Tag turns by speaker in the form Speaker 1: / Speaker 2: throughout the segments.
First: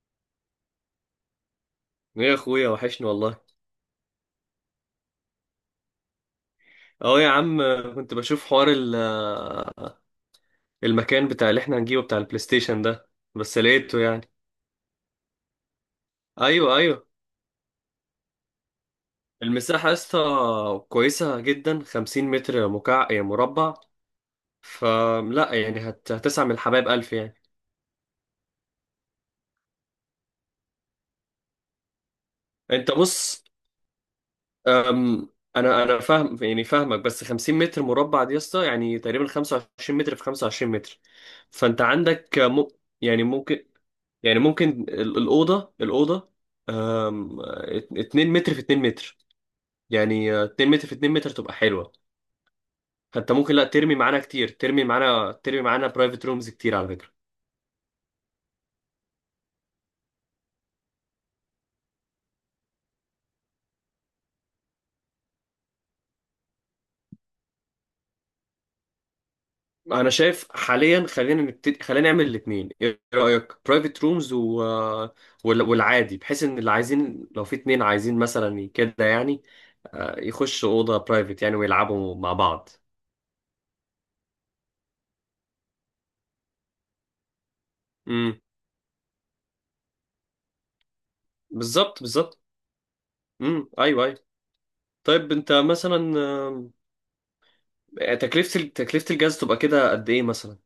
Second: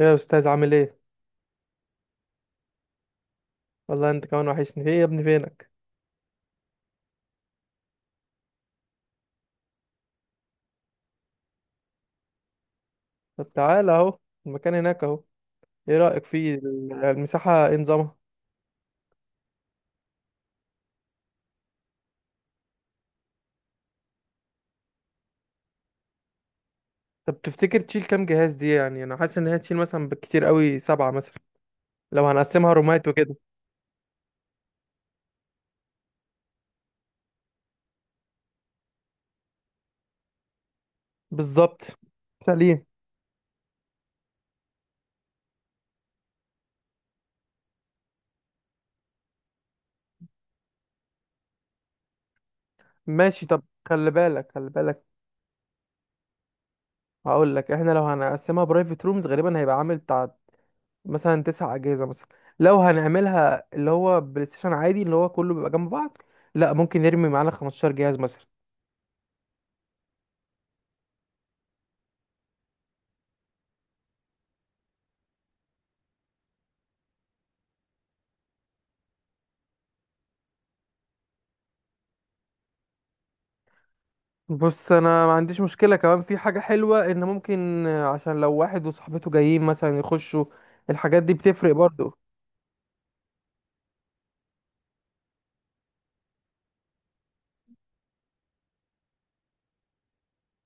Speaker 1: ايه يا استاذ، عامل ايه؟
Speaker 2: يا اخويا وحشني والله.
Speaker 1: والله انت كمان وحشني. ايه يا ابني فينك؟
Speaker 2: اه يا عم، كنت بشوف حوار المكان بتاع اللي احنا هنجيبه بتاع البلاي ستيشن ده،
Speaker 1: طب
Speaker 2: بس
Speaker 1: تعالى
Speaker 2: لقيته
Speaker 1: اهو.
Speaker 2: يعني.
Speaker 1: المكان هناك اهو. ايه رايك فيه
Speaker 2: ايوه ايوه،
Speaker 1: المساحه؟ ايه نظامها؟
Speaker 2: المساحه يا اسطى كويسه جدا. 50 متر يعني مربع. فلا يعني هتسعى من الحبايب الف يعني.
Speaker 1: طب تفتكر تشيل كام جهاز دي؟ يعني انا حاسس ان هي تشيل مثلا بالكتير قوي سبعة مثلا، لو هنقسمها
Speaker 2: انت
Speaker 1: رومات وكده.
Speaker 2: بص. أم... انا فاهم يعني فاهمك، بس 50 متر مربع دي يا اسطى يعني تقريبا 25 متر في 25 متر. فانت
Speaker 1: بالظبط.
Speaker 2: عندك
Speaker 1: سليم.
Speaker 2: يعني ممكن، يعني ممكن الأوضة اتنين متر في اتنين متر. يعني اتنين متر في اتنين متر تبقى حلوة. حتى
Speaker 1: ماشي
Speaker 2: ممكن
Speaker 1: طب
Speaker 2: لا ترمي
Speaker 1: خلي
Speaker 2: معانا كتير،
Speaker 1: بالك خلي
Speaker 2: ترمي
Speaker 1: بالك.
Speaker 2: معانا ترمي معانا برايفت رومز كتير على فكرة.
Speaker 1: هقول لك احنا لو هنقسمها برايفت رومز غالبا هيبقى عامل بتاع مثلا تسع اجهزه مثلا، لو هنعملها اللي هو بلاي ستيشن عادي اللي هو كله بيبقى جنب بعض. لا ممكن نرمي معانا 15 جهاز مثلا.
Speaker 2: أنا شايف حاليا خلينا نبتدي، خلينا نعمل الاتنين. إيه رأيك برايفت رومز و... آه، والعادي، بحيث إن اللي عايزين لو في اتنين عايزين مثلا كده يعني يخشوا أوضة برايفت يعني ويلعبوا مع بعض.
Speaker 1: بص انا ما عنديش مشكله، كمان في حاجه حلوه ان ممكن عشان
Speaker 2: امم
Speaker 1: لو واحد وصاحبته جايين مثلا يخشوا. الحاجات دي بتفرق
Speaker 2: بالظبط
Speaker 1: برضو.
Speaker 2: بالظبط. أيوه أيوه. طيب أنت مثلا، تكلفة تكلفة الجهاز تبقى كده قد ايه مثلا؟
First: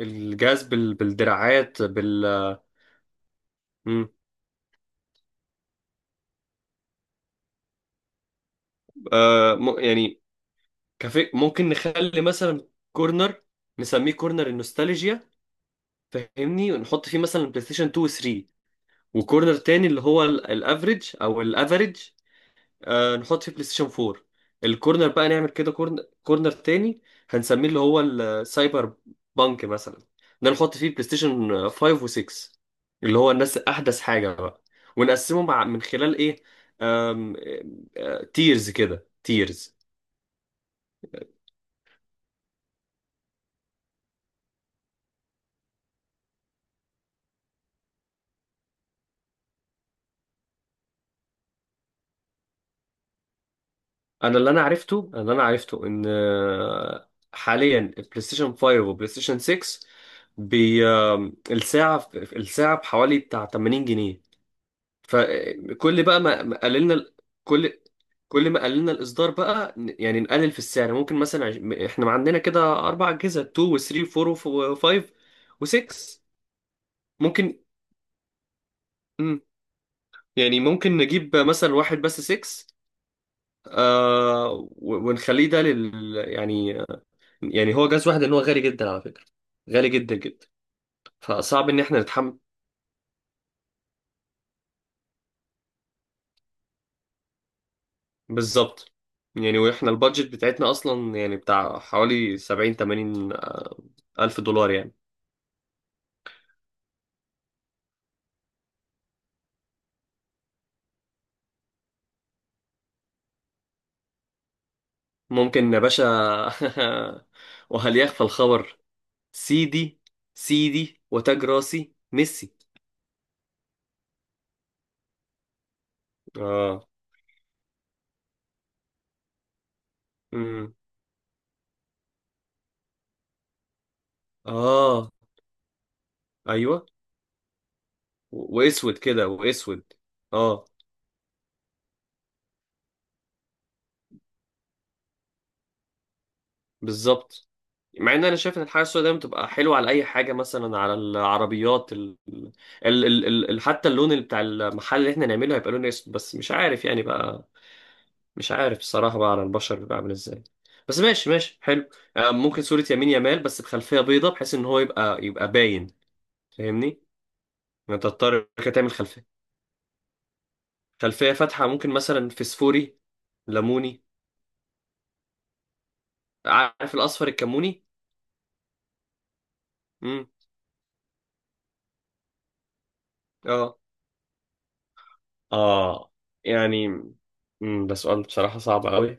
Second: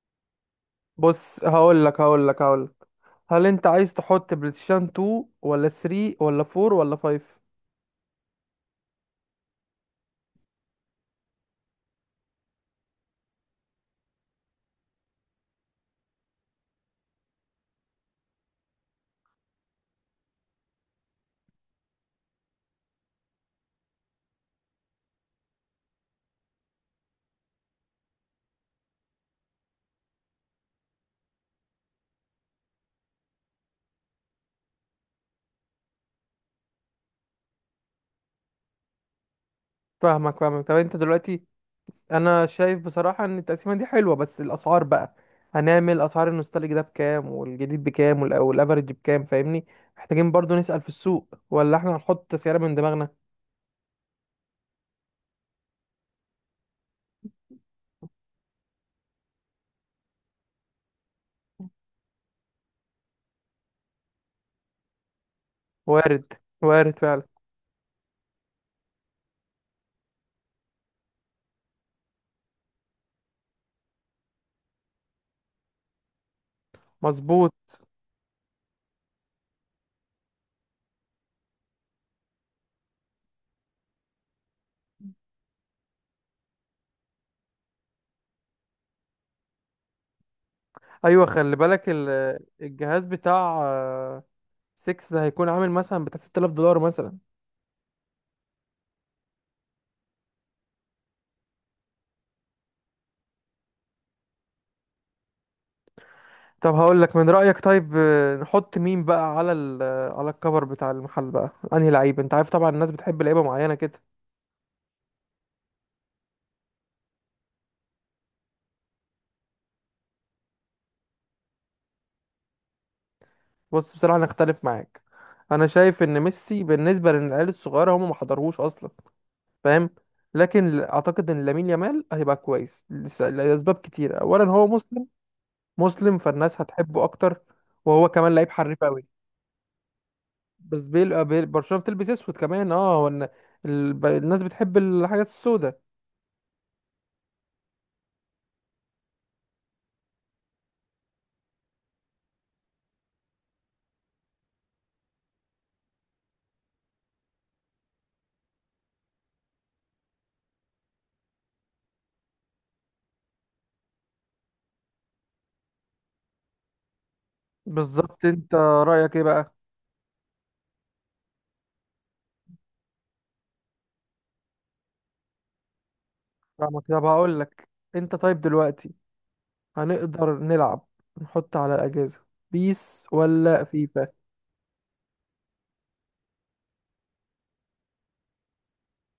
Speaker 2: الجهاز
Speaker 1: بص
Speaker 2: بالدراعات
Speaker 1: هقول لك هقول لك هقول لك هل انت عايز
Speaker 2: مم.
Speaker 1: تحط بلايستيشن 2 ولا 3 ولا 4 ولا 5؟
Speaker 2: يعني ممكن نخلي مثلا كورنر، نسميه كورنر النوستالجيا، فاهمني؟ ونحط فيه مثلا بلاي ستيشن 2 و 3. وكورنر تاني اللي هو الافريج او الافريج، آه، نحط فيه بلاي ستيشن 4. الكورنر بقى نعمل كده، كورنر تاني هنسميه اللي هو السايبر بانك مثلا، ده نحط فيه بلاي ستيشن 5 و6، اللي هو الناس احدث حاجه بقى. ونقسمه مع من خلال ايه؟ آم... آه، تيرز كده تيرز.
Speaker 1: فاهمك فاهمك. طب انت دلوقتي، انا شايف بصراحه ان التقسيمه دي حلوه بس الاسعار بقى، هنعمل اسعار النوستالج ده بكام والجديد بكام والافرج بكام؟ فاهمني. محتاجين برضو نسأل في السوق ولا احنا هنحط سعر من دماغنا؟
Speaker 2: انا اللي انا عرفته ان حاليا البلاي ستيشن 5 وبلاي ستيشن 6 بي آم، الساعه بحوالي بتاع 80 جنيه. فكل بقى
Speaker 1: وارد.
Speaker 2: ما قللنا
Speaker 1: وارد فعلا.
Speaker 2: كل كل ما قللنا الاصدار بقى يعني نقلل في السعر. ممكن مثلا احنا ما عندنا كده اربع اجهزه، 2 و3 و4 و5 و6.
Speaker 1: مظبوط.
Speaker 2: ممكن. مم. يعني ممكن نجيب مثلا واحد بس 6، آه، ونخليه ده لل يعني. يعني هو جهاز واحد لان هو غالي جدا على فكره، غالي جدا جدا،
Speaker 1: ايوه خلي
Speaker 2: فصعب ان
Speaker 1: بالك
Speaker 2: احنا نتحمل.
Speaker 1: الجهاز بتاع 6 ده هيكون عامل مثلا بتاع 6000 دولار مثلا.
Speaker 2: بالظبط. يعني واحنا البادجت بتاعتنا اصلا يعني بتاع حوالي 70 80 الف دولار يعني.
Speaker 1: طب هقول لك من رأيك، طيب نحط مين بقى على ال، على الكفر بتاع المحل بقى انهي لعيب؟ انت عارف طبعا الناس بتحب لعيبه معينه كده.
Speaker 2: ممكن يا باشا. وهل يخفى الخبر؟ سيدي، سيدي وتاج راسي ميسي.
Speaker 1: بص بصراحه انا اختلف معاك. انا شايف ان ميسي
Speaker 2: اه.
Speaker 1: بالنسبه للعيال الصغيره هم ما حضروش اصلا، فاهم. لكن
Speaker 2: امم،
Speaker 1: اعتقد ان لامين يامال هيبقى كويس لاسباب كتيره، اولا هو مسلم.
Speaker 2: اه
Speaker 1: مسلم فالناس
Speaker 2: ايوه.
Speaker 1: هتحبه اكتر. وهو كمان لعيب حريف
Speaker 2: واسود
Speaker 1: قوي.
Speaker 2: كده واسود. اه
Speaker 1: بس برشلونة بتلبس اسود كمان. اه هو إن الناس بتحب الحاجات السوداء.
Speaker 2: بالظبط. مع ان انا شايف ان الحاجه السوداء دايما بتبقى حلوه على اي حاجه، مثلا على العربيات حتى اللون اللي بتاع المحل اللي احنا نعمله هيبقى لون اسود، بس مش عارف يعني بقى، مش عارف الصراحة بقى على البشر بيبقى عامل ازاي. بس ماشي ماشي حلو. آه، ممكن صورة يمين يمال بس بخلفية بيضة، بحيث ان هو يبقى باين، فاهمني يعني. انت
Speaker 1: بالظبط.
Speaker 2: تضطر
Speaker 1: انت
Speaker 2: كده تعمل
Speaker 1: رأيك ايه
Speaker 2: خلفية،
Speaker 1: بقى؟
Speaker 2: خلفية فاتحة، ممكن مثلا فسفوري، ليموني.
Speaker 1: فاهمك.
Speaker 2: عارف
Speaker 1: طب
Speaker 2: الأصفر
Speaker 1: هقول لك،
Speaker 2: الكموني؟
Speaker 1: انت طيب دلوقتي،
Speaker 2: امم.
Speaker 1: هنقدر نلعب نحط على الأجهزة بيس ولا
Speaker 2: اه
Speaker 1: فيفا؟
Speaker 2: اه يعني. امم، ده سؤال بصراحة صعب قوي.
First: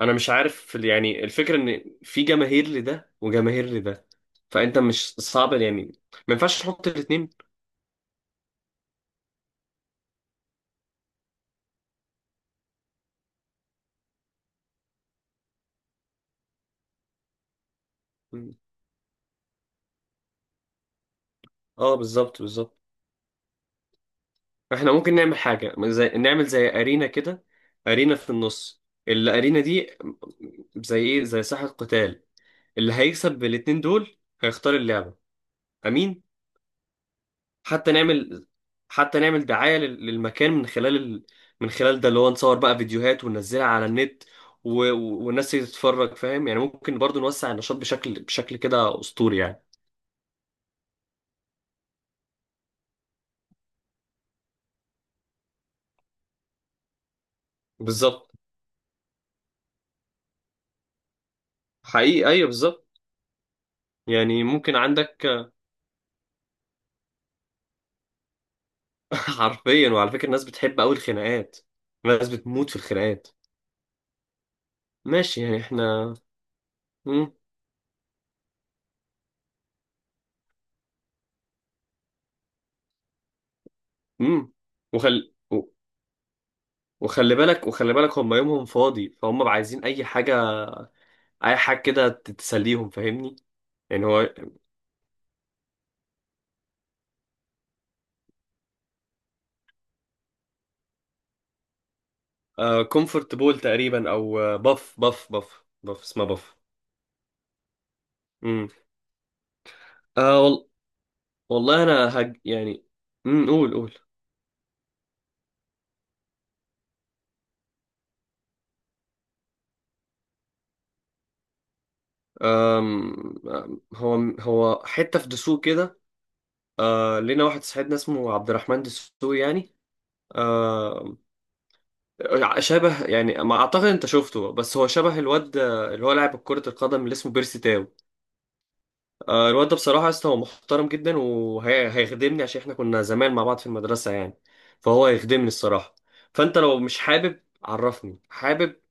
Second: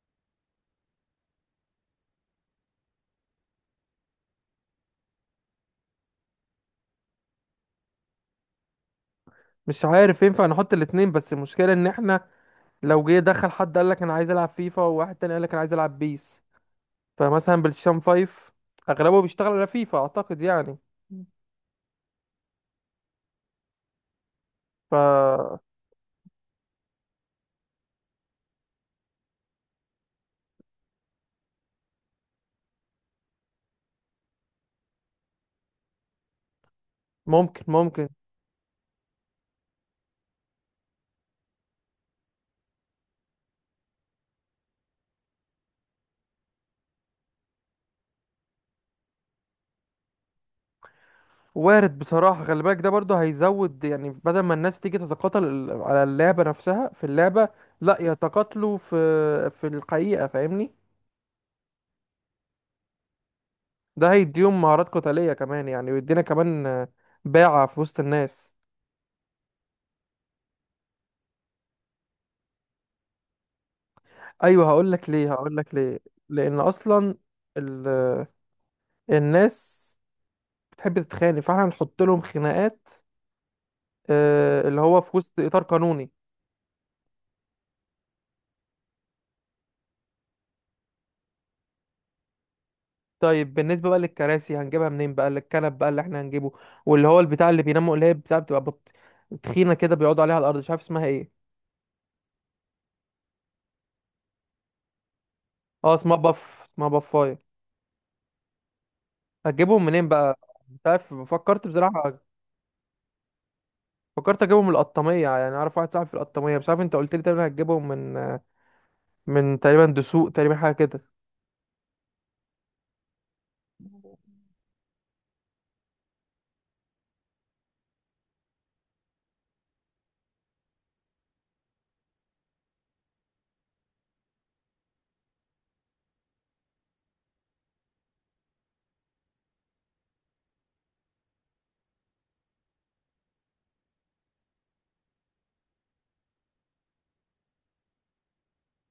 Speaker 2: انا مش عارف، في يعني الفكرة ان في جماهير لده وجماهير لده، فانت مش صعب يعني، ما ينفعش تحط الاتنين.
Speaker 1: مش عارف ينفع نحط الاتنين بس المشكلة ان احنا لو جه دخل حد قال لك انا عايز العب فيفا وواحد تاني قال لك انا عايز العب بيس. فمثلا بالشام فايف
Speaker 2: مم.
Speaker 1: اغلبه بيشتغل على فيفا اعتقد يعني.
Speaker 2: اه بالظبط بالظبط. احنا ممكن نعمل
Speaker 1: فممكن.
Speaker 2: حاجة زي، نعمل زي أرينا كده. أرينا في النص، الأرينا دي زي ايه؟ زي ساحة قتال، اللي هيكسب بالاتنين دول هيختار اللعبة. أمين. حتى
Speaker 1: ممكن.
Speaker 2: نعمل حتى نعمل دعاية للمكان من خلال من خلال ده، اللي هو نصور بقى فيديوهات وننزلها على النت، والناس تتفرج، فاهم يعني. ممكن برضو نوسع النشاط بشكل كده أسطوري يعني.
Speaker 1: وارد بصراحة. خلي بالك ده برضه هيزود، يعني بدل ما الناس تيجي تتقاتل على اللعبة نفسها في اللعبة، لا
Speaker 2: بالظبط.
Speaker 1: يتقاتلوا في الحقيقة. فاهمني.
Speaker 2: حقيقي أيوه بالظبط.
Speaker 1: ده
Speaker 2: يعني
Speaker 1: هيديهم
Speaker 2: ممكن
Speaker 1: مهارات قتالية
Speaker 2: عندك.
Speaker 1: كمان، يعني ويدينا كمان باعة في وسط الناس.
Speaker 2: حرفيا. وعلى فكرة الناس بتحب أوي الخناقات، الناس بتموت في الخناقات.
Speaker 1: أيوه هقول لك ليه،
Speaker 2: ماشي
Speaker 1: هقول
Speaker 2: يعني
Speaker 1: لك ليه.
Speaker 2: احنا.
Speaker 1: لأن أصلا
Speaker 2: مم.
Speaker 1: ال... الناس بتحب تتخانق، فاحنا هنحط لهم خناقات
Speaker 2: مم.
Speaker 1: اللي هو في
Speaker 2: وخل...
Speaker 1: وسط إطار
Speaker 2: و-
Speaker 1: قانوني.
Speaker 2: وخلي بالك، وخلي بالك، هم يومهم فاضي فهم بقى عايزين أي حاجة، أي حاجة كده تسليهم، فاهمني؟
Speaker 1: طيب بالنسبة بقى
Speaker 2: يعني هو
Speaker 1: للكراسي، هنجيبها منين بقى؟ الكنب بقى اللي احنا هنجيبه، واللي هو البتاع اللي بيناموا اللي هي بتاع بتبقى تخينة كده، بيقعدوا عليها على الأرض، مش عارف اسمها ايه.
Speaker 2: كومفورت بول تقريبا، أو باف باف باف
Speaker 1: اه
Speaker 2: باف،
Speaker 1: اسمها
Speaker 2: اسمها باف.
Speaker 1: باف. اسمها بافاية.
Speaker 2: مم.
Speaker 1: هتجيبهم منين بقى؟
Speaker 2: آه وال...
Speaker 1: مش عارف فكرت
Speaker 2: والله
Speaker 1: بصراحة.
Speaker 2: أنا يعني. مم. قول قول.
Speaker 1: فكرت اجيبهم من القطامية، يعني اعرف واحد صاحبي في القطامية. مش عارف انت قلت لي تقريبا هتجيبهم من تقريبا دسوق تقريبا حاجة كده.
Speaker 2: أم... أم، هو حتة في دسوق كده. آه، لينا واحد صاحبنا اسمه عبد الرحمن دسوقي يعني. آه، شبه يعني ما اعتقد انت شفته، بس هو شبه الواد اللي هو لاعب كرة القدم اللي اسمه بيرسي تاو. آه، الواد ده بصراحة يا اسطى هو محترم جدا وهيخدمني، عشان احنا كنا زمان مع بعض في المدرسة يعني، فهو هيخدمني الصراحة. فانت لو مش حابب عرفني، حابب،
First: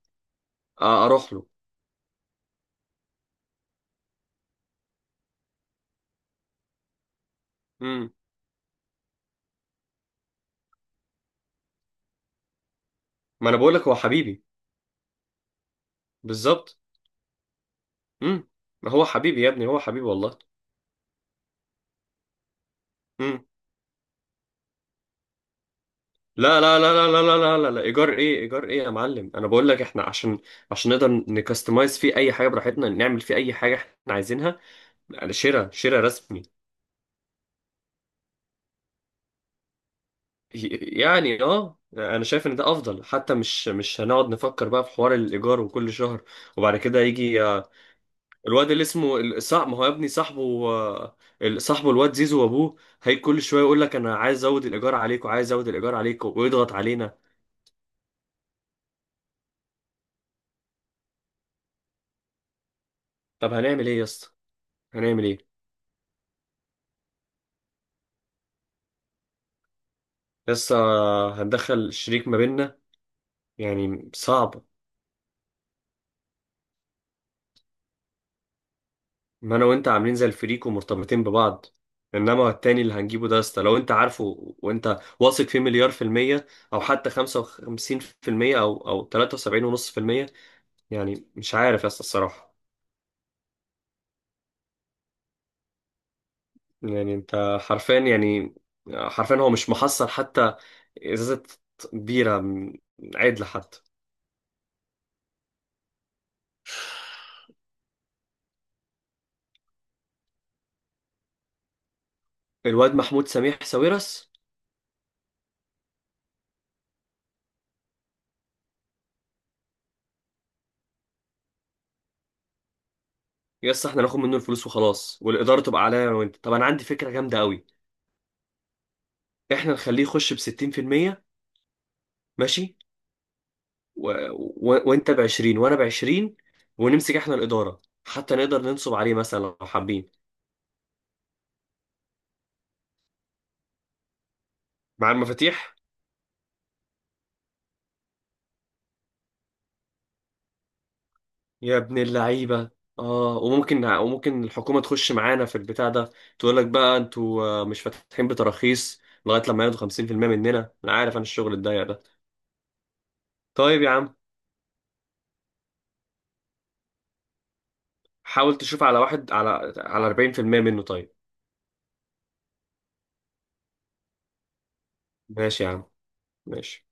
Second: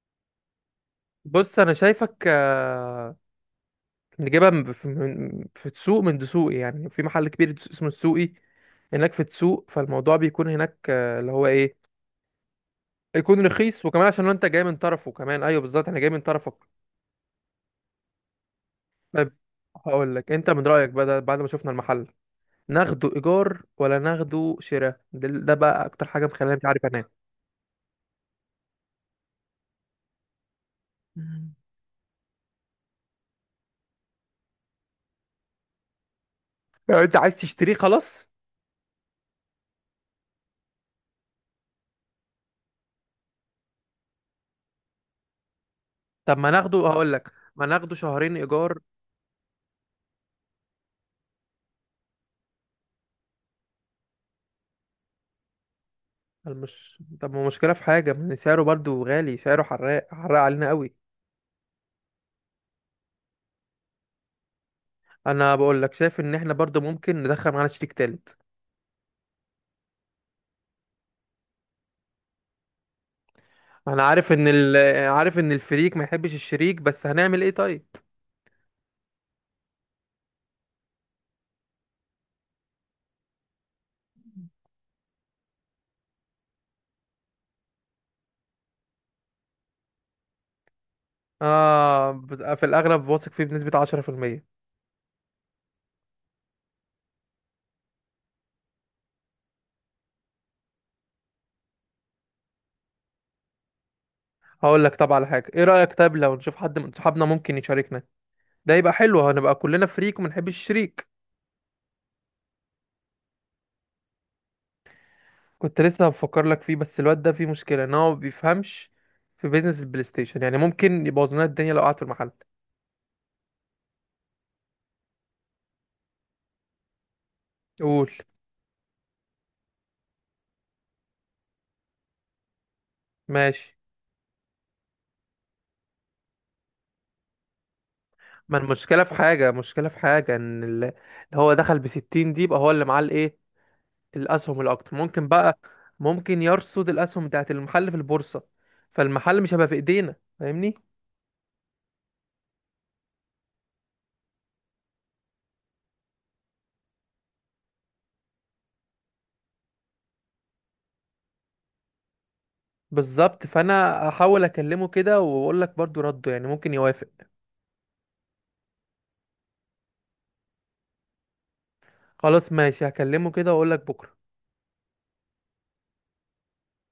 Speaker 2: آه، اروح له.
Speaker 1: بص انا شايفك نجيبها في سوق من دسوقي، يعني في محل كبير اسمه
Speaker 2: امم.
Speaker 1: السوقي هناك في السوق. فالموضوع بيكون هناك اللي هو ايه، يكون
Speaker 2: ما انا بقول
Speaker 1: رخيص
Speaker 2: لك هو
Speaker 1: وكمان عشان
Speaker 2: حبيبي.
Speaker 1: انت جاي من طرفه كمان. ايوه بالظبط احنا جاي من طرفك.
Speaker 2: بالظبط. امم. ما هو
Speaker 1: طيب
Speaker 2: حبيبي يا ابني، هو حبيبي
Speaker 1: هقول لك
Speaker 2: والله.
Speaker 1: انت من رايك بقى، ده بعد ما شفنا المحل ناخده ايجار ولا ناخده شراء؟ ده بقى اكتر حاجه مخليني
Speaker 2: لا
Speaker 1: مش
Speaker 2: لا
Speaker 1: عارف
Speaker 2: لا
Speaker 1: انام.
Speaker 2: لا لا لا لا لا لا، ايجار ايه، ايجار ايه يا معلم؟ انا بقول لك احنا عشان، عشان نقدر
Speaker 1: مم.
Speaker 2: نكستمايز فيه اي حاجه براحتنا، نعمل فيه اي حاجه احنا عايزينها. يعني شراء، شراء رسمي.
Speaker 1: لو انت عايز تشتريه خلاص.
Speaker 2: يعني اه انا شايف ان ده افضل، حتى مش هنقعد نفكر بقى في حوار الايجار وكل شهر.
Speaker 1: طب ما ناخده،
Speaker 2: وبعد كده
Speaker 1: هقول لك
Speaker 2: يجي
Speaker 1: ما
Speaker 2: آه،
Speaker 1: ناخده شهرين
Speaker 2: الواد
Speaker 1: ايجار
Speaker 2: اللي اسمه ما هو يا ابني صاحبه، آه، صاحبه الواد زيزو وابوه. هي كل شويه يقول لك انا عايز ازود الايجار عليكم، عايز ازود الايجار عليكم، ويضغط
Speaker 1: مش،
Speaker 2: علينا.
Speaker 1: طب ما مشكله في حاجه ان سعره برضو غالي، سعره حراق حراق علينا قوي.
Speaker 2: طب هنعمل ايه يا اسطى؟ هنعمل
Speaker 1: انا
Speaker 2: ايه؟
Speaker 1: بقول لك شايف ان احنا برضو ممكن ندخل معانا شريك تالت.
Speaker 2: لسه هندخل الشريك ما بيننا؟
Speaker 1: انا
Speaker 2: يعني
Speaker 1: عارف ان
Speaker 2: صعب،
Speaker 1: عارف ان الفريق ما يحبش الشريك، بس هنعمل ايه طيب؟
Speaker 2: ما انا وانت عاملين زي الفريق ومرتبطين ببعض. انما التاني اللي هنجيبه ده اسطى، لو انت عارفه وانت واثق فيه مليار في المية، او حتى خمسة وخمسين في المية، او تلاتة وسبعين ونص في المية، يعني مش عارف يا اسطى
Speaker 1: انا
Speaker 2: الصراحة.
Speaker 1: في الاغلب واثق فيه بنسبة 10%.
Speaker 2: يعني انت حرفيا يعني، حرفيا هو مش محصل حتى ازازة بيرة عدل حتى.
Speaker 1: هقول لك طب على حاجة، ايه رأيك طب لو نشوف حد من صحابنا ممكن يشاركنا؟ ده يبقى حلو، هنبقى كلنا فريق وما نحبش الشريك.
Speaker 2: الواد محمود سميح ساويرس.
Speaker 1: كنت لسه بفكر لك فيه بس الواد ده فيه مشكلة ان هو ما بيفهمش في بيزنس البلاي ستيشن، يعني ممكن يبوظ لنا الدنيا لو قعد في المحل.
Speaker 2: يس احنا ناخد منه الفلوس وخلاص، والاداره تبقى عليا انا وانت. طب انا عندي فكره جامده قوي،
Speaker 1: قول.
Speaker 2: احنا نخليه يخش ب 60%، ماشي،
Speaker 1: ماشي.
Speaker 2: و... وانت ب 20 وانا ب 20، ونمسك احنا الاداره، حتى
Speaker 1: ما
Speaker 2: نقدر ننصب
Speaker 1: المشكلة
Speaker 2: عليه
Speaker 1: في
Speaker 2: مثلا
Speaker 1: حاجة،
Speaker 2: لو
Speaker 1: المشكلة في
Speaker 2: حابين،
Speaker 1: حاجة ان اللي هو دخل بـ60 دي يبقى هو اللي معاه الايه، الاسهم الاكتر
Speaker 2: مع
Speaker 1: ممكن بقى،
Speaker 2: المفاتيح.
Speaker 1: ممكن يرصد الاسهم بتاعت المحل في البورصة، فالمحل مش هيبقى في ايدينا. فاهمني.
Speaker 2: يا ابن اللعيبه. اه، وممكن الحكومه تخش معانا في البتاع ده، تقول لك بقى انتوا آه، مش فاتحين بتراخيص، لغايه لما ياخدوا 50% مننا. انا عارف انا الشغل الضيق ده.
Speaker 1: بالظبط
Speaker 2: طيب يا
Speaker 1: فانا
Speaker 2: عم،
Speaker 1: احاول اكلمه كده واقول لك برضو رده، يعني ممكن يوافق.
Speaker 2: حاول تشوف على واحد على 40% منه، طيب.
Speaker 1: خلاص ماشي هكلمه كده واقول لك بكره.
Speaker 2: ماشي يا عم. ماشي.